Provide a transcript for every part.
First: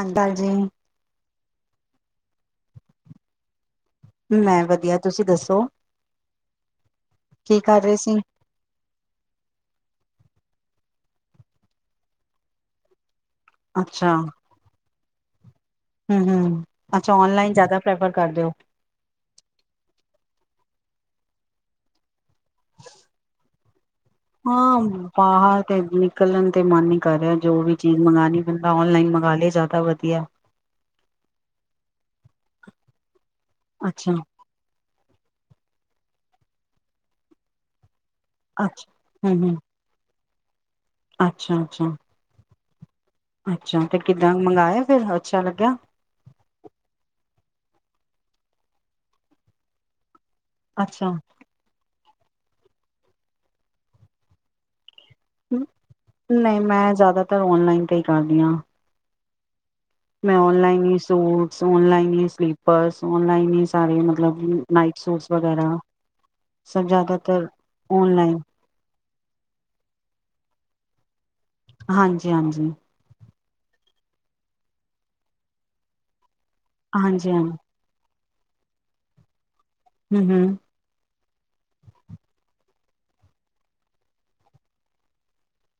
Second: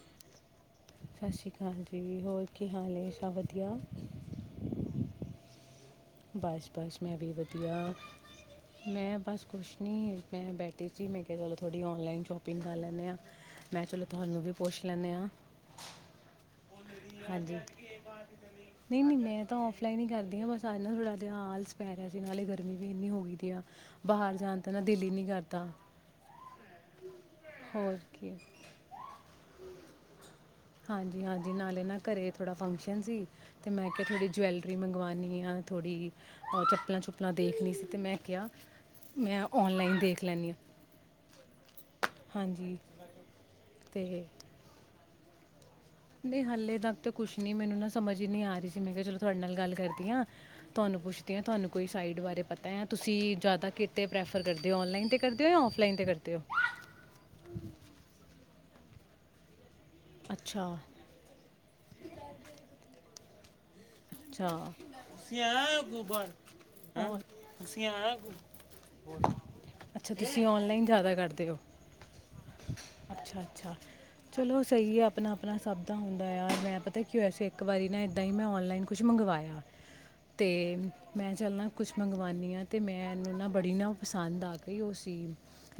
ਆਂਦਾ ਜੀ। ਸਤਿ ਸ਼੍ਰੀ ਕਾਲ ਜੀ। ਹੋਰ ਕੀ ਹਾਲ ਏ, ਸਭ ਵਧੀਆ? ਮੈਂ ਵਧੀਆ, ਤੁਸੀਂ ਦੱਸੋ? ਬਸ ਬਸ ਮੈਂ ਵੀ ਕੀ ਵਧੀਆ, ਕਰ ਰਹੇ ਸੀ ਮੈਂ ਬਸ ਕੁਛ ਨੀ। ਮੈਂ ਬੈਠੀ ਸੀ ਮੈਂ ਕਿਆ ਚਲੋ ਥੋਡੀ ਔਨਲਾਈਨ ਸ਼ੋਪਿੰਗ ਕਰ ਲੈਂਣੇ ਆਂ। ਮੈਂ ਚਲੋ ਅੱਛਾ ਤੁਹਾਨੂੰ ਵੀ ਪੁੱਛ ਲੈਣੇ ਆ। ਹੂੰ ਹੂੰ। ਅੱਛਾ ਔਨਲਾਈਨ ਹਾਂਜੀ, ਜ਼ਿਆਦਾ ਪ੍ਰੈਫਰ ਕਰਦੇ ਹੋ ਨਹੀਂ ਨਹੀਂ ਮੈਂ ਤਾਂ ਔਫਲਾਈਨ ਈ ਕਰਦੀ ਆਂ। ਬਸ ਅੱਜ ਨਾ ਥੋੜਾ ਜਾ ਆਲਸ ਪੈ ਰਿਆ ਸ ਨਾਲੇ ਗਰਮੀ ਵੀ ਇੰਨੀ ਹੋਗੀ ਆ। ਬਾਹਰ ਜਾਣ ਤਾਂ ਹਾਂ ਨਾ ਦਿਲ ਹੀ ਨਹੀਂ ਬਾਹਰ ਕਰਦਾ ਤੇ ਨਿਕਲਣ ਤੇ ਮਨ ਨੀ ਕਰ ਰਿਆ, ਜੋ ਵੀ ਹੋਰ ਚੀਜ਼ ਕੀ ਮੰਗਾਣੀ ਬੰਦਾ ਔਨਲਾਈਨ ਮੰਗਾ ਲੇ, ਜੈਦਾ ਵਧੀ ਆ। ਹਾਂਜੀ ਹਾਂਜੀ, ਨਾਲੇ ਨਾ ਘਰੇ ਥੋੜਾ ਫੰਕਸ਼ਨ ਸੀ। ਤੇ ਮੈਂ ਕਿਆ ਅੱਛਾ ਥੋੜ੍ਹੀ ਜਵੈਲਰੀ ਮੰਗਵਾਣੀ ਆ ਥੋੜ੍ਹੀ ਅ ਚੱਪਲਾਂ-ਚੁੱਪਲਾਂ ਦੇਖਣੀ ਸੀ, ਤੇ ਮੈਂ ਕਿਆ, ਅੱਛਾ ਹੂੰ ਮੈਂ ਹੂੰ ਔਨਲਾਈਨ ਦੇਖ ਲੈਣੀ ਆਂ। ਅੱਛਾ ਅੱਛਾ। ਹਾਂਜੀ। ਅੱਛਾ, ਤੇ ਕਿੱਦਾਂ ਮੰਗਾਯੈ ਫੇਰ ਅੱਛਾ ਲੱਗਿਆ। ਨਹੀਂ ਹਾਲੇ ਤੱਕ ਤੇ ਕੁਛ ਨੀ ਮੈਨੂੰ ਨਾ ਸਮਝ ਹੀ ਨੀ ਆ ਰੀ ਸੀ ਮੈਂ ਕਿਆ ਚਲੋ ਤੁਹਾਡੇ ਨਾਲ ਗੱਲ ਕਰਦੀ ਆਂ। ਤੁਹਾਨੂੰ ਅੱਛਾ ਪੁੱਛਦੀ ਆਂ, ਤੁਹਾਨੂੰ ਕੋਈ ਸਾਈਡ ਬਾਰੇ ਪਤੈ, ਤੁਸੀਂ ਜੈਦਾ ਕਿਤੇ ਪ੍ਰੈਫਰ ਕਰਦੇ ਔ ਔਨਲਾਈਨ ਤੇ ਕਰਦੇ ਹੋ ਜਾਂ ਆਫਲਾਈਨ ਤੇ ਕਰਦੇ ਹੋ ਨਹੀਂ ਮੈਂ ਜੈਦਾਤਰ ਔਨਲਾਈਨ ਤੇ ਈ ਕਰਦੀ ਆਂ। ਮੈਂ ਅੱਛਾ ਔਨਲਾਈਨ ਹੀ ਸੂਟਸ, ਔਨਲਾਈਨ ਹੀ ਸਲੀਪਰਸ ਔਨਲਾਈਨ ਈ ਸਾਰੇ ਮਤਲਬ ਅੱਛਾ ਨਾਈਟ ਸੂਟਸ ਤੁਸੀਂ ਵਗੈਰਾ, ਆਇਆ ਗੁਬਰ ਸਭ ਔਰ- ਜੈਦਾਤਰ ਤੁਸੀਂ ਆਇਆ ਗੁ- ਔਨਲਾਈਨ। ਅੱਛਾ, ਤੁਸੀਂ ਔਨਲਾਈਨ ਜੈਦਾ ਕਰਦੇ ਓ ਹਾਂਜੀ, ਹਾਂਜੀ, ਅੱਛਾ ਅੱਛਾ। ਚਲੋ ਸਹੀ ਹੈ ਅਪਣਾ ਅਪਣਾ ਸਭ ਦਾ ਹੁੰਦ ਦੈ, ਯਾਰ ਮੈਂ ਪਤਾ ਕੀ ਹਾਂਜੀ, ਹੋਯਾ ਸੀ ਹਾਂਜੀ, ਏਕ ਵਾਰੀ ਨਾ ਏ ਆਨਲਾਈਨ ਔਨਲਾਈਨ ਕੁਛ ਮੰਗਵਾਇਆ ਹੂੰ, ਤੇ ਹੂੰ, ਮੈਂ ਚੱਲ ਨਾ ਕੁਛ ਮੰਗਵਾਦੀ ਹਾਂ ਅਤੇ ਮੈਨੂੰ ਨਾ ਬੜੀ ਨਾ ਉਹ ਪਸੰਦ ਆ ਗਈ ਉਹ ਸੀ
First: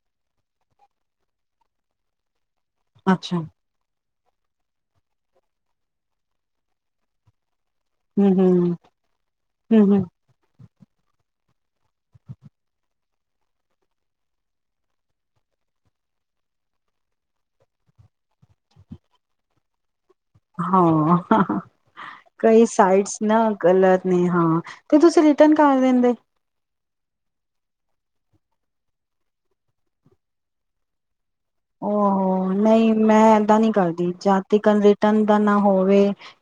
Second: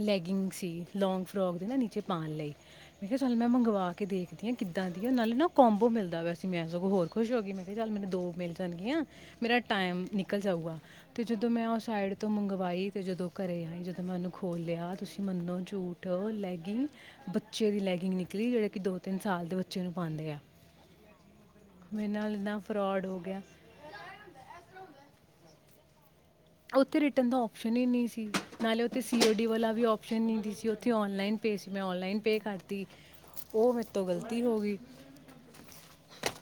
ਲੈਗਿੰਗ ਸੀ ਲੌਂਗ ਫਰੋਕ ਦੀ ਨਾ ਨੀਚੇ ਪਾਣ ਲਈ ਮੈਂ ਕਿਹਾ ਚੱਲ ਅੱਛਾ, ਮੈਂ ਮੰਗਵਾ ਦੇਖਦੀ ਹਾਂ ਕਿੱਦਾਂ ਦੀ ਨਾਲੇ ਨਾ ਕੋਬੋ ਮਿਲਦਾ ਵਾ ਅਸੀ ਮੈਂ ਸਗੋਂ ਹੋਰ ਖੁਸ਼ ਹੋ ਗਈ ਮੈਂ ਚੱਲ ਮੈਨੂੰ ਦੋ ਹੂੰ, ਮਿਲ ਹੂੰ, ਜਾਣਗੀਆਂ ਮੇਰਾ ਹੂੰ, ਹੂੰ, ਟਾਈਮ ਨਿਕਲ ਜਾਊਗਾ ਤੇ ਜਦੋਂ ਮੈਂ ਉਹ ਸਾਈਡ ਤੋਂ ਮੰਗਵਾਈ ਤੇ ਜਦੋਂ ਘਰ ਆਈ ਜਦੋਂ ਮੈਂ ਉਹਨੂੰ ਖੋਲ੍ਹ ਲਿਆ ਤੁਸੀਂ ਮੰਨੋ ਝੂਠ ਲੈਗਿੰਗ ਬੱਚੇ ਦੀ ਲੈਗਿੰਗ ਨਿਕਲੀ ਜਿਹੜੇ ਕਿ ਦੋ ਤਿੰਨ ਸਾਲ ਦੇ ਬੱਚੇ ਨੂੰ ਪਾਉਂਦੇ ਆ ਹਾਂ ਮੇਰੇ ਨਾਲ ਨਾ ਕਈ ਫਰਾਡ ਸਾਈਜ਼ ਹੋ ਨਾ ਗਿਆ ਗਲਤ ਨੇ ਹਾਂ ਤੇ ਤੁਸੀਂ ਰਿਟਨ ਕਰਤਾ ਕਰ ਦਿੰਦੇ। ਉੱਥੇ ਰਿਟਰਨ ਦਾ ਓਪਸ਼ਨ ਹੀ ਨਹੀਂ ਸੀ ਨਾਲੇ ਉੱਥੇ ਸੀ ਓ ਡੀ ਵਾਲਾ ਵੀ ਆਪਓਪਸ਼ਨ ਨਹੀਂ ਸੀ ਸੀ ਉੱਥੇ ਔਨਲਾਈਨ ਨਹੀਂ ਮੈਂ ਏਦਾਂ ਨਹੀਂ ਉਹ ਮੇਰੇ ਕਰਦੀ ਤੋਂ ਗਲਤੀ ਜਾਤੀ ਹੋ ਗਈ ਕਟਨ ਦਾ ਨਾ ਹੋਵੇ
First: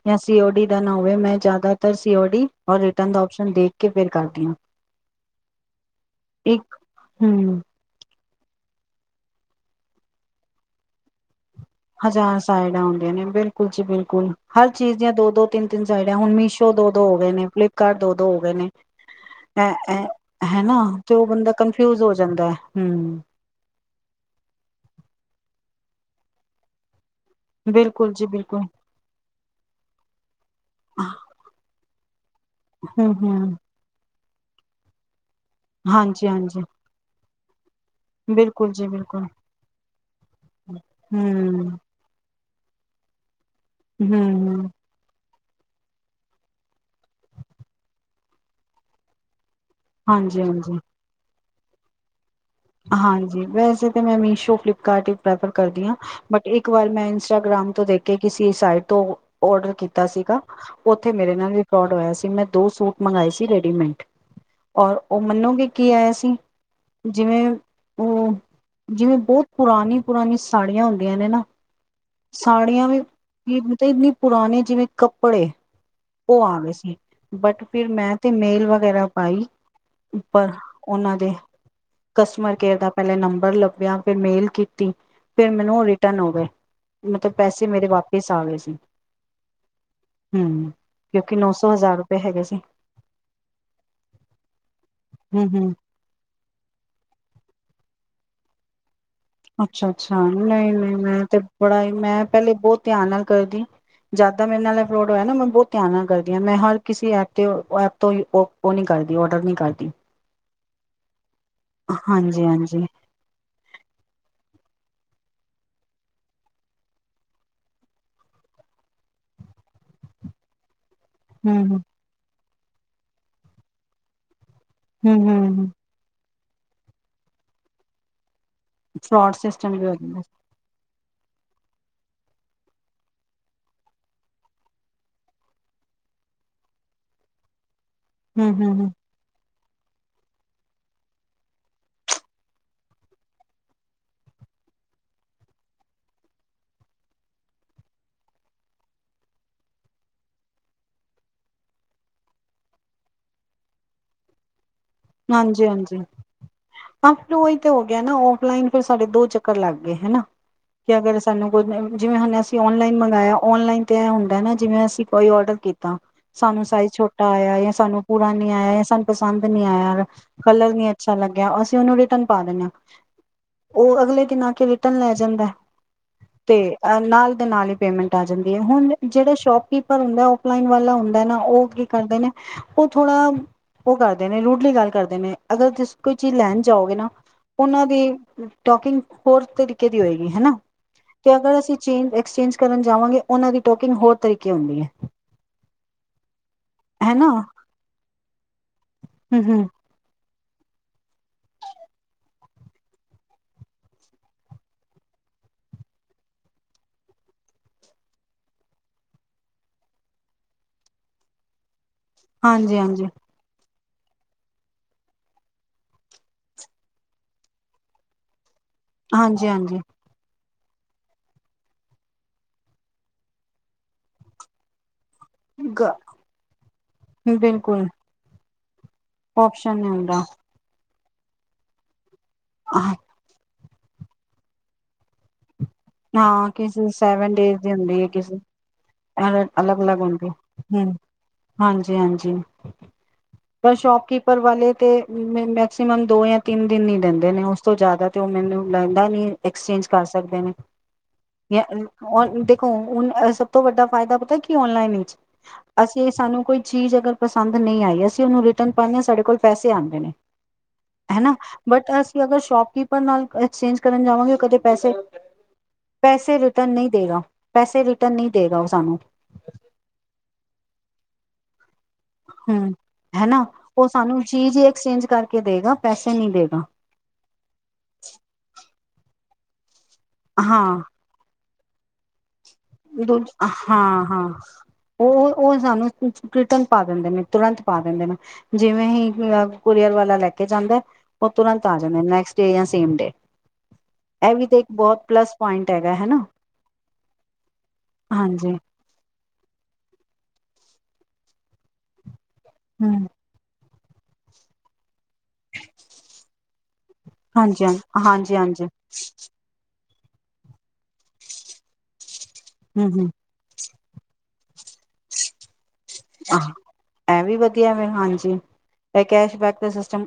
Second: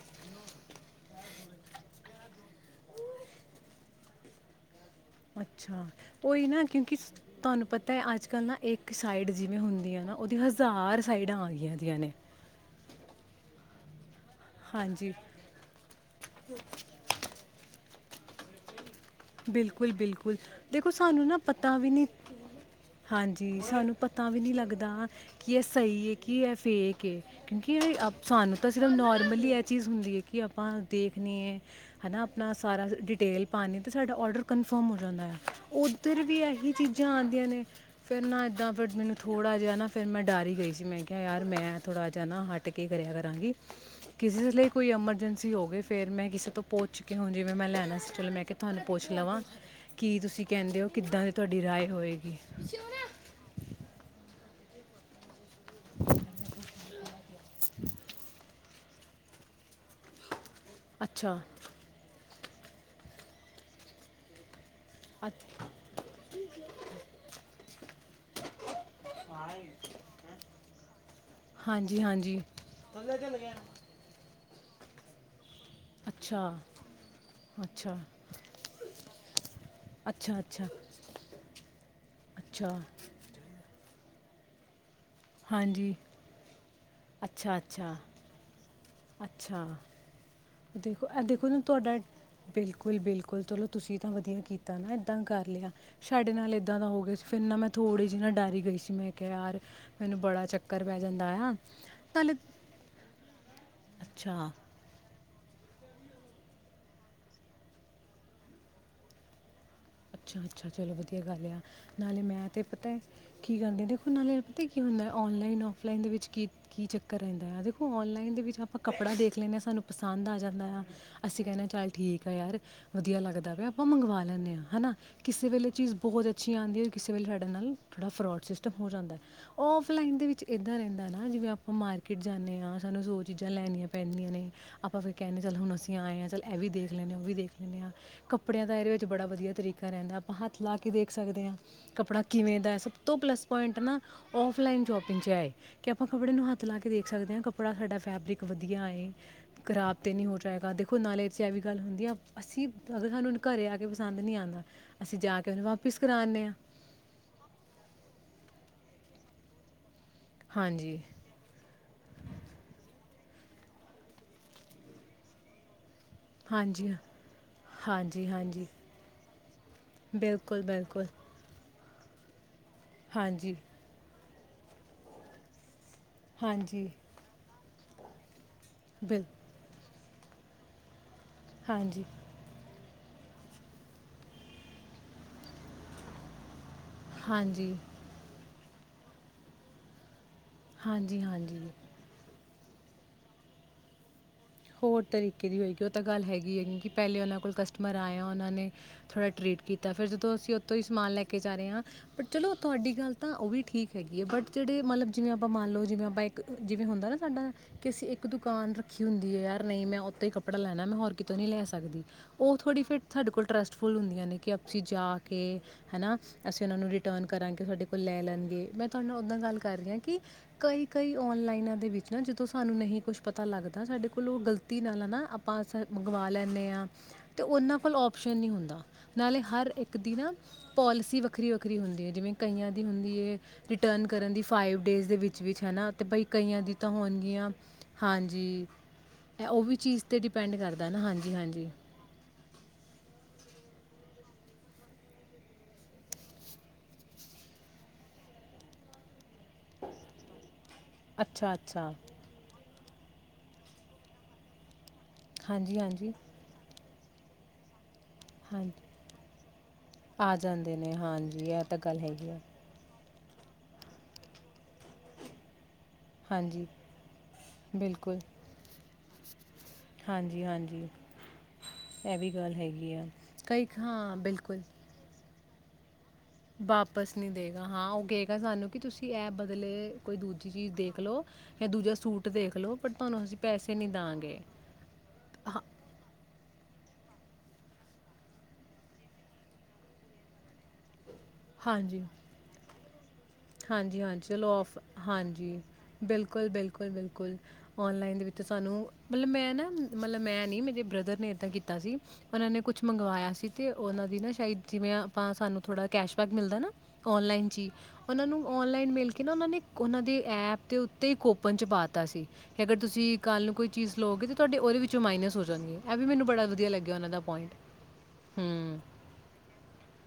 ਜਾਂ ਸੀਓ ਡੀ ਨਾ ਹੋਵੇ ਮੈਂ ਜ਼ਿਆਦਾਤਰ ਸੀਓਡੀ ਔ ਰਿਟਰਨ ਦਾ ਪਸ਼ਨ ਦੇਖ ਕੇ ਫਿਰ ਕਰਦੀ ਹਾਂ। ਅੱਛਾ। ਉਹੀ ਨਾ ਇੱਕ ਕਿਉਂਕਿ ਹੂੰ ਤੁਹਾਨੂੰ ਪਤਾ ਹੈ ਅੱਜ ਕੱਲ ਅੱਜ ਕੱਲ੍ਹ ਨਾ ਇੱਕ ਸਾਈਡ ਜਿਵੇਂ ਹੁੰਦੀ ਆ ਨਾ ਉਹਦੀ ਹਜ਼ਾਰ ਸਾਈਡਾਂ ਆ ਗਈ ਹਜ਼ਾਰ ਸਾਈਡਾਂ ਆਉਂਦੀਆਂ ਨੇ ਬਿਲਕੁਲ ਜੀ ਬਿਲਕੁਲ। ਹਰ ਚੀਜ਼ ਦੀਆਂ ਹਾਂਜੀ ਦੋ ਦੋ ਤਿੰਨ ਤਿੰਨ ਸਾਈਡ ਆ ਹੁਣ ਮੀਸ਼ੋ ਦੋ ਦੋ ਹੋ ਗਏ ਨੇ ਫਲਿੱਪਕਾਰਟ ਦੋ ਦੋ ਹੋ ਗਏ ਨੇ। ਬਿਲਕੁਲ, ਬਿਲਕੁਲ, ਹਨਾ ਦੇਖੋ ਤੇ ਉਹ ਸਾਨੂੰ ਨਾ ਬੰਦਾ ਪਤਾ ਵੀ ਕਨਫਿਊਜ ਨਹੀਂ, ਹੋ ਜਾਂਦਾ ਹੈ ਹਮ ਹਾਂਜੀ ਸਾਨੂੰ ਪਤਾ ਵੀ ਨਹੀਂ ਲੱਗਦਾ ਕਿ ਅ ਸਹੀ ਹੈ ਕੀ ਹੈ ਫੇਕ ਕੇ ਕਿਉਂਕਿ ਇਹ ਬਿਲਕੁਲ ਜੀ ਸਾਨੂੰ ਬਿਲਕੁਲ ਤਾਂ ਸਿਰਫ ਨੋਰਮਲੀ ਇਹ ਚੀਜ਼ ਹੁੰਦੀ ਹੈ ਕਿ ਆਪਾਂ ਦੇਖਦੇ ਹੈ ਹੈ ਨਾ ਆਪਣਾ ਸਾਰਾ ਹਮ ਡਿਟੇਲ ਹਮ ਪਾਣੀ, ਆਡਰ ਕਨਫਰਮ ਹੋ ਜਾਂਦਾ ਹੈ। ਉੱਧਰ ਹਾਂਜੀ ਵੀ ਹਾਂਜੀ ਇਹੀ ਚੀਜ਼ਾਂ ਆ ਤੇ ਨੇ, ਫਿਰ ਨਾ ਬਿਲਕੁਲ ਇੱਦਾਂ ਜੀ ਫਿਰ ਮੈਨੂੰ ਬਿਲਕੁਲ ਥੋੜਾ ਜਿਹਾ ਨਾ ਫਿਰ ਮੈਂ ਡਾਰੀ ਗਈ ਸੀ ਮੈਂ ਕਿਹਾ ਯਾਰ ਹਮ ਮੈਂ ਥੋੜ੍ਹਾ ਜਿਹਾ ਨਾ ਹਟ ਤੇ ਕੀ ਕਰਿਆ ਕਰਾਂਗੀ, ਹਮ ਕਿਸੇ ਹਮ, ਲਈ ਕੋਈ ਐਮਰਜੈਂਸੀ ਸੀ ਹੋ ਗਏ ਫਿਰ ਮੈਂ ਕਿਸੇ ਤੋਂ ਪੁੱਛ ਕੇ ਹੁਣ ਜਿਵੇਂ ਮੈਂ ਲੈਣਾ ਸੀ ਚਲੋ ਮੈਂ ਕਿਹਾ ਤੁਹਾਨੂੰ ਪੁੱਛ ਲਵਾਂ, ਕੀ ਹਾਂਜੀ ਤੁਸੀਂ ਹਾਂਜੀ ਕਹਿੰਦੇ ਹੋ ਕਿੱਦਾਂ ਤੁਹਾਡੀ ਰਾਏ ਹੋਏਗੀ। ਹਾਂਜੀ ਵੈਸੇ ਤਾਂ ਮੈਂ ਮੀਸ਼ੋ ਕਟੀ ਪੈਪਰ। ਕਰਦੀ ਹਾਂ ਬਟ ਇੱਕ ਵਾਰ ਮੈਂ ਇੰਸਟਾਗ੍ਰਾਮ ਤੋਂ ਦੇਖ ਕੇ ਕਿਸੇ ਸਾਈਟ ਤੋਂ ਆਡਰ ਕੀਤਾ ਸੀਗਾ। ਉੱਥੇ ਮੇਰੇ ਅੱਛਾ ਨਾਲ ਵੀ ਫਰੋਡ ਹੋਇਆ ਸੀ, ਮੈਂ ਦੋ ਸੂਟ ਮੰਗਵਾਏ ਸੀ ਰੈਡੀਮੇਡ। ਔਰ ਉਹ ਅੱਛ- ਮੰਨੋਗੇ ਕੀ ਆਇਆ ਸੀ। ਉਹ। ਜਿਵੇਂ ਬਹੁਤ ਪੁਰਾਣੀ ਪੁਰਾਣੀ ਸਾੜੀਆਂ ਹੁੰਦੀਆਂ, ਨੇ ਨਾ। ਹਾਂਜੀ ਹਾਂਜੀ ਸਾੜੀਆਂ ਵੀ ਥੱਲੇ ਚੱਲ ਗਿਆ ਮਤਲਬ ਇੰਨੀ ਪੁਰਾਣੀ। ਜਿਵੇਂ ਕੱਪੜੇ ਉਹ ਅੱਛਾ ਆ ਗਏ ਸੀ, ਬਟ ਫਿਰ ਅੱਛਾ ਮੈਂ ਤੇ ਮੇਲ ਵਗੈਰਾ ਪਾਈ, ਅੱਛਾ ਉੱਪਰ ਅੱਛਾ ਉਹਨਾਂ ਦੇ ਕਸਟਮਰ ਕੇਅਰ ਅੱਛਾ ਦਾ ਪਹਿਲੇ ਨੰਬਰ ਲੱਭਿਆ। ਫਿਰ ਮੇਲ ਕੀਤੀ। ਫਿਰ ਮੈਨੂੰ ਉਹ ਹਾਂਜੀ ਰਿਟਰਨ ਹੋ ਗਏ, ਮਤਲਬ ਅੱਛਾ ਪੈਸੇ ਮੇਰੇ ਅੱਛਾ ਵਾਪਿਸ ਆ ਗਏ ਸੀ। ਅੱਛਾ ਹਮ, ਦੇਖੋ ਕਿਉਂਕਿ ਦੇਖੋ ਨੌ ਨਾ ਸੌ ਹਜ਼ਾਰ ਤੁਹਾਡਾ ਰੁਪਏ ਹੈਗੇ ਸੀ ਬਿਲਕੁਲ ਬਿਲਕੁਲ ਚਲੋ, ਤੁਸੀਂ ਤਾਂ ਵਧੀਆ ਕੀਤਾ, ਨਾ ਏਦਾਂ ਹਮ ਕਰ ਲਿਆ, ਹਮ ਸਾਡੇ ਨਾਲ ਏਦਾਂ ਦਾ ਹੋ ਗਿਆ ਕਿੰਨਾ ਮੈਂ ਥੋੜੀ ਜਿ ਨਾ ਡਰ ਗਈ ਸੀ, ਮੈਂ ਯਾਰ। ਅੱਛਾ ਅੱਛਾ ਮੈਨੂੰ ਬੜਾ ਨਹੀਂ ਚੱਕਰ ਨਹੀਂ, ਪੈ ਮੈਂ ਜਾਂਦਾ ਤੇ ਆ ਬੜਾ ਹੀ, ਮੈਂ ਨਾਲੇ ਪਹਿਲੇ ਬਹੁਤ ਧਿਆਨ ਨਾਲ ਕਰਦੀ। ਜਿਆਦਾ ਅੱਛਾ ਮੇਰੇ ਨਾਲ ਫਰੋਟ ਨਾ ਮੈਂ ਬਹੁਤ ਧਿਆਨ ਨਾਲ ਕਰਦੀ ਹਾਂ, ਮੈਂ ਹਰ ਕਿਸੇ ਐਪ ਤੇ ਐਪ ਤੋਂ ਉਹ ਨੀ ਕਰਦੀ ਔਡਰ ਨੀ ਕਰਦੀ। ਅੱਛਾ ਅੱਛਾ ਚਲੋ ਵਧੀਆ। ਲਿਆ ਨਾਲੇ ਹਾਂਜੀ ਮੈਂ ਤੇ ਹਾਂਜੀ ਪਤਾ, ਕੀ ਕਰਦੇ ਦੇਖੋ ਨਾਲੇ ਅਤੇ ਕੀ ਹੁੰਦਾ, ਔਨਲਾਈਨ ਔਫਲਾਈਨ ਦੇ ਵਿੱਚ ਕੀ ਕੀ ਚੱਕਰ ਰਹਿੰਦਾ ਆ, ਦੇਖੋ ਔਨਲਾਈਨ ਦੇ ਵਿੱਚ ਆਪਾਂ ਕੱਪੜਾ ਦੇਖ ਲੈਂਦੇ ਹਾਂ। ਸਾਨੂੰ ਪਸੰਦ ਆ ਜਾਂਦਾ ਆ। ਅਸੀਂ ਕਹਿਣਾ ਹੂੰ-ਹੂੰ, ਚੱਲ ਠੀਕ ਆ ਯਾਰ ਵਧੀਆ ਲੱਗਦਾ ਵੀ ਆਪਾਂ ਮੰਗਵਾ ਲੈਂਦੇ ਹਾਂ। ਕਿਸੇ ਹੂੰ-ਹੂੰ-ਹੂੰ। ਵੇਲੇ ਚੀਜ਼ ਬਹੁਤ ਅੱਚੀ ਆਂਦੀ, ਕਿਸੇ ਵੇਲੇ ਸਾਡੇ ਨਾਲ ਥੋੜਾ ਫਰੋਡਟ ਹੋ ਜਾਂਦਾ ਫਰੋਡ ਸਿਸਟਮ ਵੀ ਹੋ ਔਫਲਾਈਨ ਜਾਂਦਾ। ਦੇ ਵਿੱਚ ਇਏਦਾਂ ਰਹਿੰਦਾ ਹੈ ਜਿਵੇਂ ਆਪਾਂ ਮਾਰਕੀਟ ਜਾਂਦੇ ਹਾਂ, ਸਾਨੂੰ ਸੋ ਚੀਜ਼ਾਂ ਲੈਣੀਆਂ ਪੈਂਣਦੀਆਂ ਨੇ ਆਪਾਂ ਫਿਰ ਕਹਿੰਦੇ ਹ, ਚੱਲ ਹੁਣ ਅਸੀਂ ਆਏ ਹਾਂ, ਚੱਲ ਇਹ ਵੀ ਦੇਖ ਲੈਂਦੇ ਹਾਂ ਉਹ ਵੀ ਦੇਖ ਲੈਂਦੇ ਹਾਂ। ਕੱਪੜਿਆਂ ਦਾ ਇਹਦੇ ਹੂੰ-ਹੂੰ-ਹੂੰ, ਵਿੱਚ ਬੜਾ ਵਧੀਆ ਤਰੀਕਾ। ਰਹਿੰਦਾ, ਆਪਾਂ ਹੱਥ ਲਾ ਕੇ ਦੇਖ ਸਕਦੇ ਹਾਂ, ਕੱਪੜਾ ਕਿਵੇਂ ਦਾ ਸਭ ਤੋਂ ਪਲੱਸ ਪੁਆਇੰਟ ਨਾ ਔਫਲਾਈਨ ਸ਼ੋਪਿੰਗ 'ਚ ਹੈਏ ਕਿ ਆਪਾਂ ਕੱਪੜੇ ਨੂੰ ਹੱਥ ਲਾ ਕੇ ਦੇਖ ਸਕਦੇ ਹਾਂ, ਕੱਪੜਾ ਸਾਡਾ ਫੈਬਰਿਕ ਵਧੀਆ ਏ ਖਰਾਬ ਤਾਂਤੇ ਨਹੀਂ ਹੋ ਜਾਏਗਾ ਦੇਖੋ, ਨਾਲੇ 'ਚ ਐ ਵੀ ਗੱਲ ਹੁੰਦੀ, ਆ ਅਸੀਂ ਅਗਰ ਸਾਨੂੰ ਘਰ ਆ ਕੇ ਪਸੰਦ ਨਹੀਂ ਆਉਂਦਾ। ਅਸੀਂ ਜਾ ਕੇ ਉਹਨੂੰ ਹਾਂਜੀ ਹਾਂਜੀ ਵਾਪਿਸ ਕਰਾਉਂਦੇ ਹਾਂ ਹਾਂ, ਫਿਰ ਉਹੀ ਤੇ ਹੋ ਗਿਆ, ਨਾ ਫਲਾਈਨ ਫਿਰ ਸਾਡੇ ਦੋ ਚੱਕਰ ਲੱਗ ਗੇ। ਹਨਾ ਕਿ ਹਾਂਜੀ ਅਗਰ ਸਾਨੂੰ ਜਿਵੇਂ ਹੁ ਅਸੀਂ ਆਨਲਾਈਨ ਮੰ ਔਨਲਾਈਨ ਤੇ ਹੁੰਦਾ ਨਾ ਜਿਵੇਂ ਅਸੀਂ ਕੋਈ ਔਡਰ ਕੀਤ ਸਾਨੂੰ ਸਾਈਜ਼ ਹਾਂਜੀ ਛੋਟਾ ਆਇਆ ਜਾਂ ਸਾਨੂੰ ਹਾਂਜੀ ਪੂਰਾ ਨੀ ਹਾਂਜੀ ਆਇਆ ਸਾਨੂੰ ਪਸੰਦ ਨੀ ਆਇਆ। ਬਿਲਕੁਲ ਕਲਰ ਨੀ ਬਿਲਕੁਲ ਅੱਛਾ ਲੱਗਿਆ ਅਸੀਂ ਉਹਨੂੰ ਰਿਟਰਨ ਪਾ ਦਿਨੇ ਆ ਹਾਂਜੀ ਨਾ ਕੇ ਰਿਟਰਨ ਲੈ ਜਾਂਦਾ ਤੇ ਹਾਂਜੀ ਅਹ ਨਾਲ ਦੇ ਨਾਲ ਈ ਪੇਮੈਂਟ ਆ ਜਾਂਦ ਹੁਣ ਬਿਲ ਜਿਹੜੇ ਸ਼ੋਪਕੀਪ ਪਰ ਹੁੰਦਾ ਔਫਲਾਈਨ ਵਾਲਾ ਹੁੰਦਾ ਨਾ ਉਹ ਕੀ ਹਾਂਜੀ ਕਰਦੇ ਨੇ ਉਹ ਥੋੜਾ ਉਹ ਕਰਦੇ ਨੇ ਰੂਢਲੀ ਗੱਲ ਕਰਦੇ ਨੇ ਅਗਰ ਤੁਸੀਂ ਕੋਈ ਚੀਜ਼ ਲੈਣ ਜਾਓਗੇ ਨਾ ਹਾਂਜੀ ਉਹਨਾਂ ਦੀ ਟੋਕਿੰਗ ਹੋਰ ਤਰੀਕੇ ਦੀ ਹੋਏਗ ਹਨਾ ਹਾਂਜੀ ਤੇ ਅਗਰ ਹਾਂਜੀ ਅਸੀਂ ਚੇਂਜ ਐਕਸਚੇਂਜ ਕਰਨ ਜਾਵਾਂਗੇ ਉਹਨਾਂ ਦੀ ਟੋਕਿੰਗ ਹੋਰ ਤਰੀਕੇ ਹੁੰਦੀ ਹੈ ਹੋਰ ਤਰੀਕੇ ਦੀ ਹੋਏਗੀ ਉਹ ਤਾਂ ਗੱਲ ਹੈਗੀ ਹੈਗੀ ਕਿ ਪਹਿਲੇ ਹਨਾ ਉਹਨਾਂ ਕੋਲ ਕਸਟਮਰ ਆਏਆ ਆ ਉਹਨਾਂ ਨੇ ਥੋੜ੍ਹਾ ਹਮ ਟਰੀਟ ਹਮ ਕੀਤਾ ਫਿਰ ਤੇ ਅਸੀਂ ਉਥੋਂ ਹੀ ਸਮਾਨ ਲੈ ਕੇ ਜਾ ਰਹੇ ਆਂ ਬਟ ਚਲੋ ਤੁਹਾਡੀ ਗੱਲ ਤਾਂ ਉਹ ਵੀ ਠੀਕ ਹੈਗੀ ਆ ਬਟ ਜਿਹੜੇ ਮੰਨ ਲਓ ਵੀ ਮਾਲੋ ਜਿਵੇਂ ਇੱਕ ਹੁੰਦਾ ਨਾ ਸਾਡਾ ਕਿ ਅਸੀਂ ਇੱਕ ਦੁਕਾਨ ਰੱਖੀਹੁੰਦੀ ਯਾਰ ਨਹੀਂ ਮੈਂ ਉਤੋਂ ਹੀ ਕੱਪੜਾ ਲੈਣਾ ਮੈਂ ਹੋਰ ਕਿਤੋਂ ਨ ਨਹੀਂ ਲੈ ਸਕਦੀ ਉਹ ਹਾਂਜੀ ਥੋੜੀ ਫਿਰ ਹਾਂਜੀ ਸਾਡੇ ਕੋਲ ਟਰੱਸਟ ਫੁੱਲ ਹੁੰਦੀਆਂ ਨੇ ਕਿ ਅਸੀਂ ਜਾ ਕੇ ਹੈ ਨਾ ਅਸੀਂ ਉਹਨਾਂ ਨੂੰ ਰਿਟਰਨ ਕਰਾਂਗੇ ਸਾਡੇ ਕੋਲ ਲੈ ਲੈਣਗੇ। ਮੈਂ ਤੁਹਾਨੂੰ ਓਦਾਂ ਹਾਂਜੀ ਗੱਲ ਕਰ ਹਾਂਜੀ ਰਹੀ ਹਾਂ ਕਿ ਕਈ ਕਈ ਔਨ ਲਈਨਾਂ ਦੇ ਵਿੱਚ ਨਾ ਜਦੋਂ ਸਾਨੂੰ ਨਹੀਂ ਕੁੱਛ ਪਤਾ ਲੱਗਦਾ ਸਾਡੇ ਮੰਨ ਲਓ ਉਹ ਗ਼ਲਤੀ ਨਾਲ ਹੈ ਨਾ ਆਪਾਂ ਅ ਗ ਮੰਗਵਾ ਲੈਂਨੇ ਆ ਤੇ ਉਹਨਾਂ ਬਿਲਕੁਲ ਕੋਲ ਆਪਸ਼ਨ ਨਹੀਂ ਹੁੰਦਾ ਨਾਲੇ ਹਰ ਓਪਸ਼ਨ ਨਹੀਂ ਇੱਕ ਦੀ ਹੁੰਦਾ ਨਾ ਪੋਲਿਸੀ ਵੱਖਰੀ ਵੱਖਰੀ ਹੁੰਦੀ ਹੈ ਜਿਵੇਂ ਕਈਆਂ ਦੀ ਹੁੰਦੀ ਏ ਰਿਟਰਨ ਕਰਨ ਦੀ ਫਾਈਵ ਡੇਜ਼ ਦੇ ਵਿੱਚ ਵਿੱਚ ਹਨਾ ਤੇ ਬਈ ਹਾਂ ਕਈਆਂ ਦੀ ਕਿਸੇ ਤਾਂ ਹੋਣਗੀਆਂ ਹਾਂਜੀ ਅ ਇਹ ਉਹ ਵੀ ਅਲੱਗ ਅਲੱਗ ਚੀਜ਼ ਤੇ ਹੁੰਦੀ ਡਿਪੈਂਡ ਕਰਦਾ ਹਮ ਨਾ ਹਾਂਜੀ ਹਾਂਜੀ ਹਾਂਜੀ ਪਰ ਸ਼ੋਪਕਿਪਰ ਵਾਲੇ ਤੇ ਮੈਕਸੀਮਮ ਦੋ ਜਾਂ ਤਿੰਨ ਦਿਨ ਹੀ ਦਿੰਦੇ ਨੇ ਉਸ ਤੋਂ ਜ਼ਿਆਦਾ ਤੇ ਉਹ ਮੈਨੂੰ ਲੈਂਗਦਾ ਨ ਐਕਸਚੇਂਜ ਕਰ ਸਕਦੇ ਨੇ। ਅੱਛਾ ਅੱਛਾ ੁਣ ਸਭ ਤੋਂ ਵੱਡਾ ਫਾਇਦਾ ਪਤਾ ਕੀ ਔਨਲਾਈਨ ਵਿੱਚ ਹਾਂਜੀ ਅਸੀਂ ਹਾਂਜੀ ਸਾਨੂੰ ਕੋਈ ਚੀਜ਼ ਅਗਰ ਪਸੰਦ ਨਹੀਂ ਆਈ ਹੈ ਉਹਨੂੰ ਰਿਟਰਨ ਹਾਂਜੀ ਪਾਉਦੇ ਹਾਂ ਸਾਡੇ ਕੋਲ ਪੈਸੇ ਆਉਂਦੇ ਨੇ ਆ ਜਾਂਦੇ ਨੇ ਹਨਾ ਹਾਂਜੀ ਇਹ ਤਾਂ ਬਟ ਗੱਲ ਅਸੀਂ ਹੈਗੀ ਅਗਰ ਆ ਸ਼ੋਪਕੀਪਰ ਨਾਲ ਐਕਸਚੇਂਜ ਕਰਨ ਜਾਵਾਂਗੇ ਉਹ ਕਦੇ ਪੈਸੇ ਪੈਸੇ ਹਾਂਜੀ ਰਿਟਰਨ ਨਹੀਂ ਦੇਗਾ ਪੈਸੇ ਰਿਟਰਨ ਬਿਲਕੁਲ ਨਹੀਂ ਦੇਗਾ ਉਹ ਸਾਨੂੰ ਹਾਂਜੀ ਹਾਂਜੀ ਇਹ ਵੀ ਗੱਲ ਹਮ ਹੈਗੀ ਆ ਹਨਾ ਕਈ ਉਹ ਹਾਂ ਸਾਨੂੰ ਜੀ ਜੀ ਐਕਸਚੇਂਜ ਕਰਕੇ ਦੇਗਾ ਪੈਸੇ ਨਹੀਂ ਦੇਗਾ ਵਾਪਿਸ ਨਹੀਂੀ ਦੇਗਾ ਹਾਂ ਉਹ ਕਏਗਾ ਸਾਨੂੰ ਕਿ ਤੁਸੀਂ ਇਹ ਬਦਲੇ ਕੋਈ ਦੂਜੀ ਚੀਜ਼ ਦੇਖ ਲਓ ਹੈ ਦੂਜਾ ਸੂਟ ਦੇਖ ਲਓ ਬਟ ਦ ਤੁਹਾਨੂੰ ਅਸੀਂ ਪੈਸੇ ਨਹੀਂ ਹਾਂ-ਹਾਂ, ਦਾਂਗੇ ਉਹ-ਉਹ ਹਾਂ ਸਾਨੂੰ, ਤ ਪਾ ਦਿੰਦੇ ਨੇ ਤੁਰੰਤ ਪਾ ਦਿੰਦੇ ਨੇ ਜਿਵੇਂ ਹੀ ਕੁਰੀਅਰ ਵਾਲਾ ਲੈ ਕੇ ਜਾਂਦਾ। ਉਹ ਤੁਰੰਤ ਆ ਜਾਣੇ ਨੈਕਸਟ ਡੇ ਜਾਂ ਸੇਮ ਡੇ, ਹਾਂਜੀ-ਹਾਂਜੀ ਇਹ ਵੀ ਚਲੋ ਤੇ ਇੱਕ ਔਫ ਬਹੁਤ ਪਲੱਸ ਹਾਂਜੀ ਪੁਆਇੰਟ ਹੈਗਾ ਹਨਾ ਬਿਲਕੁਲ-ਬਿਲਕੁਲ-ਬਿਲਕੁਲ, ਔਨਲਾਈਨ ਦੇ ਵਿੱਚ ਹਾਂਜੀ ਸਾਨੂੰ ਮਤਲਬ ਮੈਂ ਨਾ ਮਤਲਬ ਮੈਂ ਨੀ ਮੇਰੇ ਬ੍ਰਦਰ ਨੇ ਏਦਾਂ ਕੀਤਾ ਸੀ। ਉਹਨਾਂ ਨੇ ਕੁਛ ਹਮ ਮੰਗਵਾਇਆ ਸੀ। ਅਤੇ ਉਹਨਾਂ ਦੀ ਨਾ ਸ਼ਾਇਦ ਜਿਵੇਂ ਆ ਆਪਾਂ ਸਾਨੂੰ ਥੋੜਾ ਕੈਸ਼ਬੈਕ ਮਿਲਦਾ ਨਾ ਔਨਲਾਈਨ ਚ ਹੀ, ਜ ਨੂੰ ਹਾਂਜੀ, ਔਨਲਾਈਨ ਮਿਲ ਕੇ ਨਾ ਉਹਨਾਂ ਨੇ ਉਹਨਾਂ ਦੇ ਐਪ ਤੇ ਉੱਤੇ ਹੀ ਕੋਪਨ ਚ ਪਾਤਾ ਸੀ ਅਗਰ ਹਮ ਹਮ ਤੁਸੀਂ ਕੱਲ ਨੂੰ ਕੋਈ ਚੀਜ਼ ਲੋਗੇ ਤੇ ਤੁਹਾਡੇ ਉਹਦੇ ਵਿੱਚੋਂ ਮਾਈਨਸ ਹੋ ਜਾਣਗੇ ਇਹ ਵੀ ਮੈਨੂੰ ਬੜਾ ਵਧੀਆ ਲੱਗਿਆ ਉਹਨਾਂ ਦਾ ਇਹ ਵੀ ਪੁਆਇੰਟ ਵਧੀਆ ਵ ਹਾਂਜੀ ਹੂੰ, ਇਹ ਕੈਸ਼ਬੈਕ ਦਾ ਸਿਸਟਮ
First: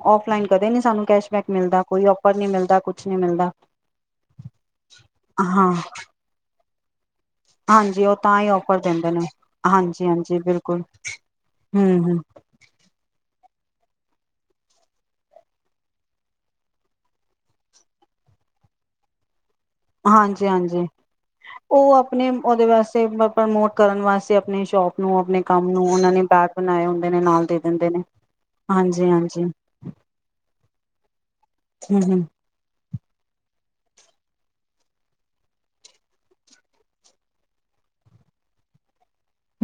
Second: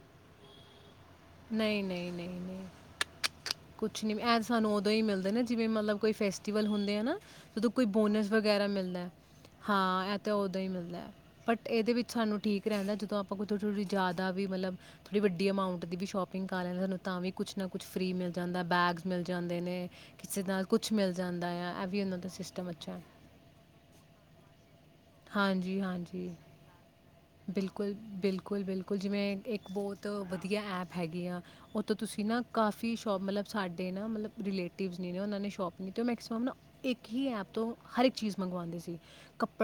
ਕਦੇ ਨੀ ਸਾਨੂੰ, ਕੈਸ਼ਬੈਕ ਮਿਲਦਾ ਕੋਈ ਔਫਰ ਨੀ ਨਹੀਂ-ਨਹੀਂ-ਨਹੀਂ-ਨਹੀਂ ਮਿਲਦਾ ਕੁਛ ਨੀ ਮਿਲਦਾ ਕੁਛ ਨੀ ਐ ਸਾਨੂੰ ਉਦੋਂ ਹੀ ਮਿਲਦੇ ਨਾ ਜਿਵੇਂ ਹਾਂ ਮਤਲਬ ਕੋਈ ਫੈਸ ਹੁੰਦੇ ਆ ਨਾ, ਜਦੋਂ ਕੋਈ ਹਾਂਜੀ ਉਹ ਬੋਨਸ ਤਾਂ ਹੀ ਵਗੈਰਾ ਔਫਰ ਮਿਲਦਾ ਦਿੰਦੇ ਨੇ ਹਾਂਜੀ ਹਾਂ ਇਹ ਤਾਂ ਹਾਂਜੀ ਉਦਾਂ ਹੀ ਬਿਲਕੁਲ ਮਿਲਦਾ ਬਟ ਇਹਦੇ ਹਮ ਵਿੱਚ ਹਮ ਸਾਨੂੰ ਠੀਕ ਰਹਿੰਦਾ ਜਦੋਂ ਆਪਾਂ ਕੋ ਥੋੜ ਥੋੜੀ ਜਿਆਦਾ ਵੀ ਮਲਬਥੋੜੀ ਵੱਡੀ ਅਮਾਊਂਟ ਦੀ, ਸ਼ੋਪਿੰਗ ਕਰ ਲੈਂਦੇ ਸਾਨੂੰ ਤਾਂ ਵੀ ਕੁਛ ਨਾ ਕੁਛ ਫ੍ਰਰੀ ਮਿਲ ਜਾਂਦਾ ਬੈਗਸ ਮਿਲ ਜਾਂਦੇ। ਨੇ ਕਿਸੇ ਨਾਲ ਕੁਝ ਹਾਂਜੀ-ਹਾਂਜੀ, ਮਿਲ ਜਾਂਦਾ ਆ ਇਹ ਉਹ ਵੀ ਉਹਨਾਂ ਆਪਣੇ ਦਾ ਉਹਦੇ ਸਿਸਟਮ ਅੱਛਾ ਹੈ ਵਾਸਤੇ ਪ੍ਰਮੋਟ ਕਰਨ ਵਾਸਤੇ ਆਪਣੀ ਸ਼ੋਪ ਨੂੰ ਆਪਣੇ ਕੰਮ ਨੂੰ ਉਹਨਾਂ ਨੇ ਬੈਗ ਬਣਾਏ। ਨੇ ਨਾਲ ਦੇ ਦਿੰਦੇ ਨੇ ਬਿਲਕੁਲ-ਬਿਲਕੁਲ-ਬਿਲਕੁਲ, ਹਾਂਜੀ ਜਿਵੇਂ ਹਾਂਜੀ ਇੱਕ ਬਹੁਤ ਵਧੀਆ ਐਪ ਹੈਗੀਆਂ। ਉਹਤੋਂ ਹੂੰ ਹੂੰ ਤੁਸੀਂ ਨਾ ਕਾਫੀ ਸ਼ੋਪ ਮਤਲਬ ਸਾਡੇ ਨਾ ਮਤਲਬ ਰਿਲੇਟਿਵਜ਼ ਨਹੀਂ ਨੇ ਉਹਨਾਂ ਨੇ ਸ਼ੋਪ ਨਹੀਂ ਅਤੇ ਉਹ ਮੈਕਸੀਮਮ ਨਾ ਇੱਕ ਹੀ ਐਪ ਤੋਂ ਹਰ ਇੱਕ ਚੀਜ਼ ਮੰਗਵਾਦੇ ਸੀ।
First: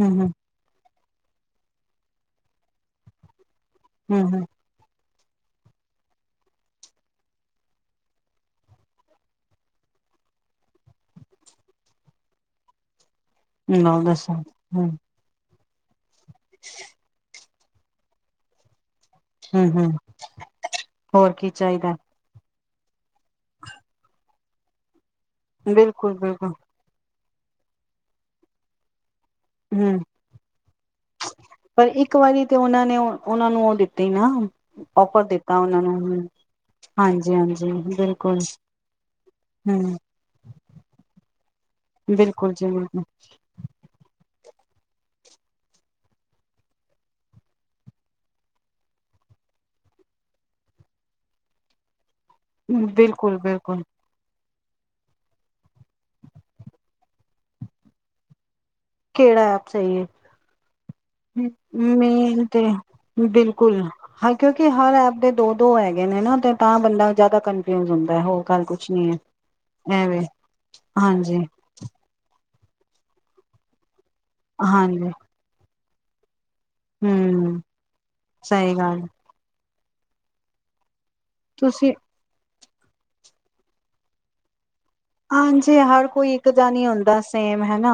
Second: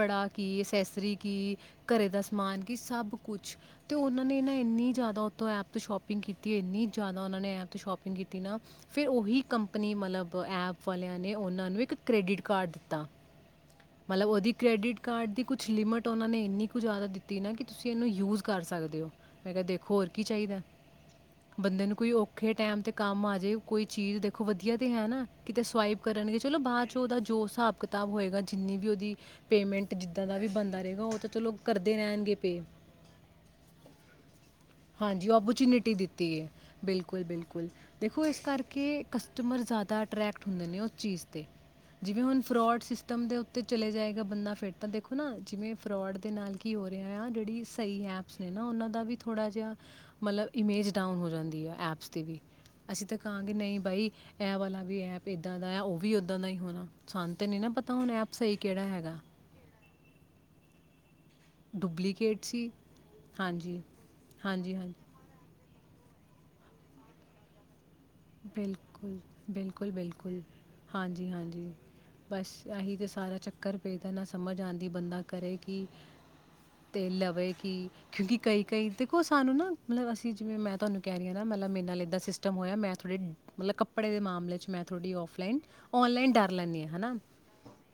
ਹੂੰ ਹੂੰ ਕੀ ਅਸੈਸਰੀ, ਕਿ ਘਰੇ ਦਾ ਸਮਾਨ ਕਿ ਸਭ ਕੁਛ ਤੇ ਹੂੰ ਉਹਨਾਂ ਨੇ ਹੂੰ ਨਾ ਇੰਨੀ ਜ਼ਿਆਦਾ ਐਪ ਤੋਂ ਸ਼ੋਪਿੰਗ ਕੀਤੀ ਇਨੀ ਜਿਆਦਾ ਉਹ ਨੇ ਐਪ ਸ਼ੋਪਿੰਗ ਕੀਤੀ ਨਾ ਫਿਰ ਉਹੀ ਕੰਪਨੀ ਮਤਲਬ ਐਪ ਵਾਲਿਆਂ ਨੇ ਉਹ ਨੂੰ ਇੱਕ ਕ੍ਰੇਡਿਟ ਕਾਰਡ ਦਿੱਤਾ। ਹ ਉਹ ਦੱਸ ਹਮ ਕੁਛ ਲਿਮਿਟ ਉਹਨਾਂ ਨੇ ਇੰਨੀ ਕੁ ਜ਼ਿਆਦਾ ਦਿੱ ਨਾ ਕਿ ਤੁਸੀਂ ਇਹਨੂੰ ਯੂਜ ਕਰ ਸਕਦੇ ਹੋ ਮੈਂ ਕਿਹਾ ਹੂੰ ਹੂੰ ਦੇਖੋ ਹੋਰ ਕੀ ਚਾਹੀਦਾ ਹੋਰ ਕੀ ਬੰਦੇ ਚਾਹੀਦਾ ਨੂੰ ਕੋਈ ਔਖੇ ਟੈਮ ਤੇ ਕੰਮ ਆ ਜਾੇ ਕੋਈ ਚੀਜ਼ ਦੇਖੋ ਵਧੀਆ ਤੇ ਹੈ ਨਾ ਕਿਤੇ ਸਵਾਇਪ ਬਿਲਕੁਲ ਕਰਨਗੇ ਬਿਲਕੁਲ ਚਲੋ ਬਾਅਦ ਚ ਉਹਦਾ ਜੋ ਹਿਸਾਬ ਕਿਤਾਬ ਹੋਏਗਾ ਜਿੰਨੀ ਵੀ ਉਹਦੀ ਪੇਮੈਂਟ ਹੂੰ ਜਿੱਦਾਂ ਦਾ ਵੀ ਬੰਦਾ ਰਹੇਗਾ ਉਹ ਤਾਂ ਚਲੋ ਪਰ ਕਰਦੇ ਇੱਕ ਵਾਰੀ ਤੇ ਉਹਨਾਂ ਨੇ ਉਹਨਾਂ ਨੂੰ ਉਹ ਦਿੱਤੀ ਨਾ ਔਫਰ ਹਾਂਜੀ ਦਿੱਤਾ ਉਹਨਾਂ ਓਰਚਨਿਟੀ ਨੂੰ ਦਿੱਤੀ ਹੈ ਬਿਲਕੁਲ ਹਾਂਜੀ ਬਿਲਕੁਲ ਹਾਂਜੀ ਦੇਖੋ ਬਿਲਕੁਲ ਇਸ ਕਰਕੇ ਕਸਟਮਰ ਹੂੰ ਜ਼ਿਆਦਾ ਅੈਕਟ ਹੁੰਦੇ ਨੇ ਉਸ ਚੀਜ਼ ਤੇ ਜਿਵੇਂ ਹੁਣ ਬਿਲਕੁਲ ਜੀ ਫਰੋਡ ਬਿਲਕੁਲ ਸਟਮ ਦੇ ਉਤੇ ਚ ਜਾਏ ਬੰਦਾ ਫਿਰਟ ਤਾਂ ਦੇਖੋ ਨਾ ਜਿਵੇਂ ਫਰੋਡ ਦੇ ਨਾਲ ਕੀ ਹੋ ਰਿਹਾ ਆ ਜਿਹੜੀ ਸਹੀ ਐਪਸ ਨੇ ਨਾ ਉਹਨਾਂ ਦਾ ਵੀ ਥੋੜਾ ਜਿਹਾ ਮਤਲਬ ਇਮੇਜ ਡਾਊਨ ਹੋ ਜਾਂਦੀ ਆ ਐਪਸ ਵੀ ਅਸੀਂ ਤਾਂ ਬਿਲਕੁਲ ਕਹਾਂਗੇ ਨਹੀਂ ਬਿਲਕੁਲ ਬਾਈ ਐ ਵਾਲਾ ਵੀ ਐਪ ਇੱਦਾਂ ਦਾ ਹੈ ਉਹ ਵੀ ੱਦਾਂ ਦਾ ਹੀ ਹੋਣਾ ਸਾਨ ਤੇ ਨੀ ਨਾ ਪਤਾ ਹੁਣ ਐਪ ਸਹੀ ਕਿਹੜਾ ਹੈਗਾ ਕਿਹੜਾ ਐਪ ਚਾਹੀਏ ਡੁਪਲੀਕੇਟ ਮੇਨ ਤੇ ਸੀ ਬਿਲਕੁਲ ਹਾਂਜੀ ਹ ਕਿਉਂਕਿ ਹਾਂਜੀ ਹਾਂਜੀ ਹਰ ਐਪ ਦੇ ਦੋ ਦੋ ਹੈਗੇ ਨੇ ਹਨਾ ਤੇ ਤਾਂ ਬੰਦਾ ਜ਼ਿਆਦਾ ਕਨਫਿਊਜ ਹੁੰਦਾ ਹੋਰ ਗੱਲ ਕੁਛ ਨੀ ਬਿਲਕੁਲ ਹੈ ਬਿਲਕੁਲ ਐਵੇਂ ਬਿਲਕੁਲ ਹਾਂਜੀ ਹਾਂਜੀ ਬਸ ਆਹੀ ਤੇ ਸਾਰਾ ਚੱਕਰ ਪੇ ਤਾਂ ਨਾ ਸਮਝ ਆਉਂਦੀ ਹਾਂਜੀ ਬੰਦਾ ਕਰੇ ਕਿ ਤੇ ਲਵੇ ਹਮ ਕਿ ਕਿਉਂਕਿ ਕਈ ਸਹੀ ਕਈ ਗੱਲ ਦੇਖੋ ਸਾਨੂੰ ਨਾ ਮਤਲਬ ਅਸੀਂ ਜਿਵੇਂ ਮੈਂ ਤੁਹੂੰ ਕ ਰਹੀਆਂ ਨਾ ਮਲਬ ਮੇਰੇ ਤੁਸੀਂ ਨਾਲ ਇੱਦਾ ਸੀਸ ਹੋਇਆ ਮੈਂ ਥੋੜੇ ਮਤਲਬ ਕੱਪੜੇ ਦੇ ਮਾਮਲੇ ਚ ਮੈਂ ਥੋੜੀ ਆਫਲਾਈਨ ਹਾਂਜੀ ਹਰ ਆਨਲਾਈਨ ਕੋਈ ਇੱਕ ਡਰ ਜਾ ਲੈਂਦੀ ਨਹੀਂ ਹਾਂ ਹਨਾ ਹੁੰਦਾ ਸੇਮ ਹੈ ਨਾ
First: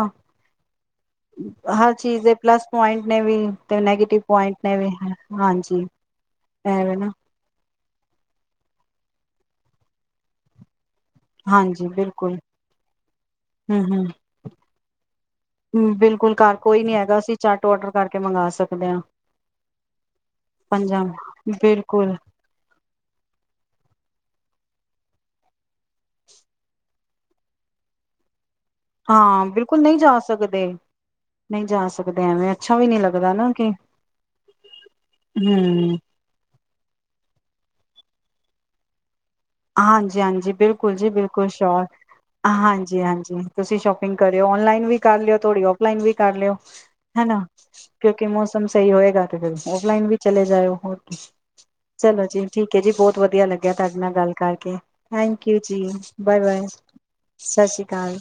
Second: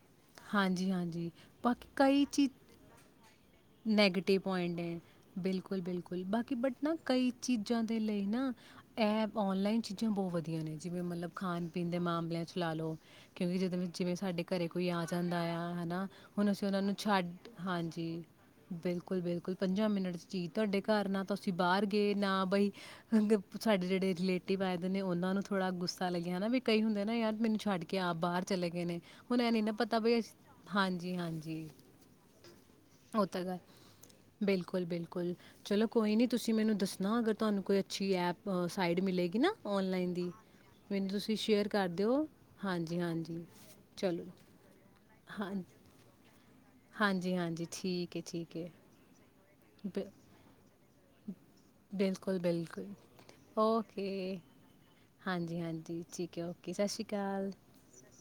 ਹਾਂਜੀ ਹਾਂਜੀ ਬਾਕੀ ਹਰ ਕਈ ਚੀਜ਼ ਦੇ ਪਲੱਸ ਪੁਆਇੰਟ ਨੇ ਵੀ ਤੇ ਨੈਗੇਟਿਵ ਪੁਆਇੰਟ ਨੇ ਵੀ ਬਿਲਕੁਲ, ਬਿਲਕੁਲ ਬਾਕੀ ਬਟ ਹਾਂਜੀਵੇ ਨਾ ਕਈ ਚੀਜ਼ਾਂ ਦੇ ਲਈ ਨਾ ਐਪ ਔਨਲਾਈਨ ਚੀਜ਼ਾਂ ਬਹੁਤ ਵਧੀਆ ਨੇ ਜਿਵੇਂ ਮਤਲਬ ਖਾਣ ਹਾਂਜੀ ਪੀਣ ਦੇ ਬਿਲਕੁਲ ਮਾਮਲਿਆਂ ਚ ਲਾ ਲਉ ਕਿਉਂਕਿ ਜਦੋਂ ਹਮ ਜਿਵੇਂ ਸਾਡੇ ਘਰੇ ਕੁਈ ਆ ਜਾਂਦਾ ਆ ਹਮ ਹਨਾ ਬਿਲਕੁਲ ਹੁਣ ਘਰ ਅਸੀਂ ਉਹਨਾਂ ਕੋਈ ਨੂੰ ਨੀ ਹੈਗਾ ਛੱਡ ਅਸੀਂ ਝੱਟ ਔਡਰ ਹਾਂਜੀ ਕਰਕੇ ਮੰਗਵਾ ਸਕਦੇ ਹਾਂ ਬਿਲਕੁਲ ਬਿਲਕੁਲ ਪੰਜਾਂ ਮਿੰਟ ਚੀਜ਼ ਤੁਹਾਡੇ ਪੰਜਾਂ ਘਰ ਨਾ ਤਾਂ ਅਸੀਂ ਬਾਹਰ ਗਏ ਬਿਲਕੁਲ ਨਾ ਬਈ ਸਾਡੇ ਜਿਹੜੇ ਰਲੇਟ ਪ ਪਾਏਦੇ ਨੇ ਉਹਨਾਂ ਨੂੰ ਥੋੜਾ ਗੁੱਸਾ ਲੱਗਿਆ ਹਨਾ ਵੀ ਕਈ ਹੁੰਦੇ ਨਾ ਯਾਰ ਮੈਨੂੰ ਛੱਡ ਕੇ ਆਪ ਬਾਹਰ ਚਲੇ ਗਏ ਨੇ ਹੁਣ ਹਾਂ ਇਹ ਨ ਨਾ ਬਿਲਕੁਲ ਪਤਾ ਨਹੀਂ ਜਾ ਵੀ ਸਕਦੇ ਹਾਂਜੀ ਨਹੀਂ ਹਾਂਜੀ ਜਾ ਸਕਦੇ ਐਵੇਂ ਅੱਛਾ ਵੀ ਨਹੀਂ ਉਹ ਲੱਗਦਾ ਤਾਂ ਨਾ ਗੱਲ ਕਿ ਬਿਲਕੁਲ ਬਿਲਕੁਲ ਚਲੋ ਹੂੰ ਕੋਈ ਨੀ ਤੁਸੀਂ ਮੈਨੂੰ ਦੱਸਣਾ ਅਗਰ ਤੁਹਾਨੂੰ ਕੋਈ ਅੱਛੀ ਐਪ ਸਾਈਡ ਮਿਲੇਗ ਹਾਂਜੀ ਹਾਂਜੀ ਬਿਲਕੁਲ ਜੀ ਬਿਲਕੁਲ ਸ਼ੇਅਰ ਸ਼ੋਰ ਕਰ ਦਿਓ। ਹਾਂਜੀ ਹਾਂਜੀ ਤੁਸੀਂ ਸ਼ੋਪਿੰਗ ਚਲੋ, ਕਰਿਓ ਔਨਲਾਈਨ ਵੀ ਕਰ ਲਿਓ ਹਾਂ ਥੋਡੀ ਓਫਲਾਈਨ ਵੀ ਕਰ ਲਿਓ ਹਾਂਜੀ, ਹੈਨਾ ਹਾਂਜੀ ਠੀਕ ਹੈ, ਕਿਉਂਕਿ ਠੀਕ ਮੌਸਮ ਹੈ। ਸਹੀ ਹੋਏਗਾ ਤੇ ਫੇਰ ਬਿ ਔਫਲਾਈਨ ਵੀ ਚਲੇ ਜਾਇਓ ਹੋਰ ਚਲੋ ਬਿਲਕੁਲ, ਜੀ ਠੀਕ ਏ ਜੀ ਬਿਲਕੁਲ। ਬਹੁਤ ਵਧੀਆ ਲੱਗਿਆ ਤੁਹਾਡੇ ਨਾਲ ਗੱਲ ਓਕੇ। ਕਰਕੇ ਥੈਂਕੂ ਹਾਂਜੀ, ਜੀ ਹਾਂਜੀ ਠੀਕ ਬਾਏ ਹੈ, ਬਾਏ ਓਕੇ। ਸ਼੍ਰੀ ਅਕਾਲ। ਸਤਿ ਸ਼੍ਰੀ ਅਕਾਲ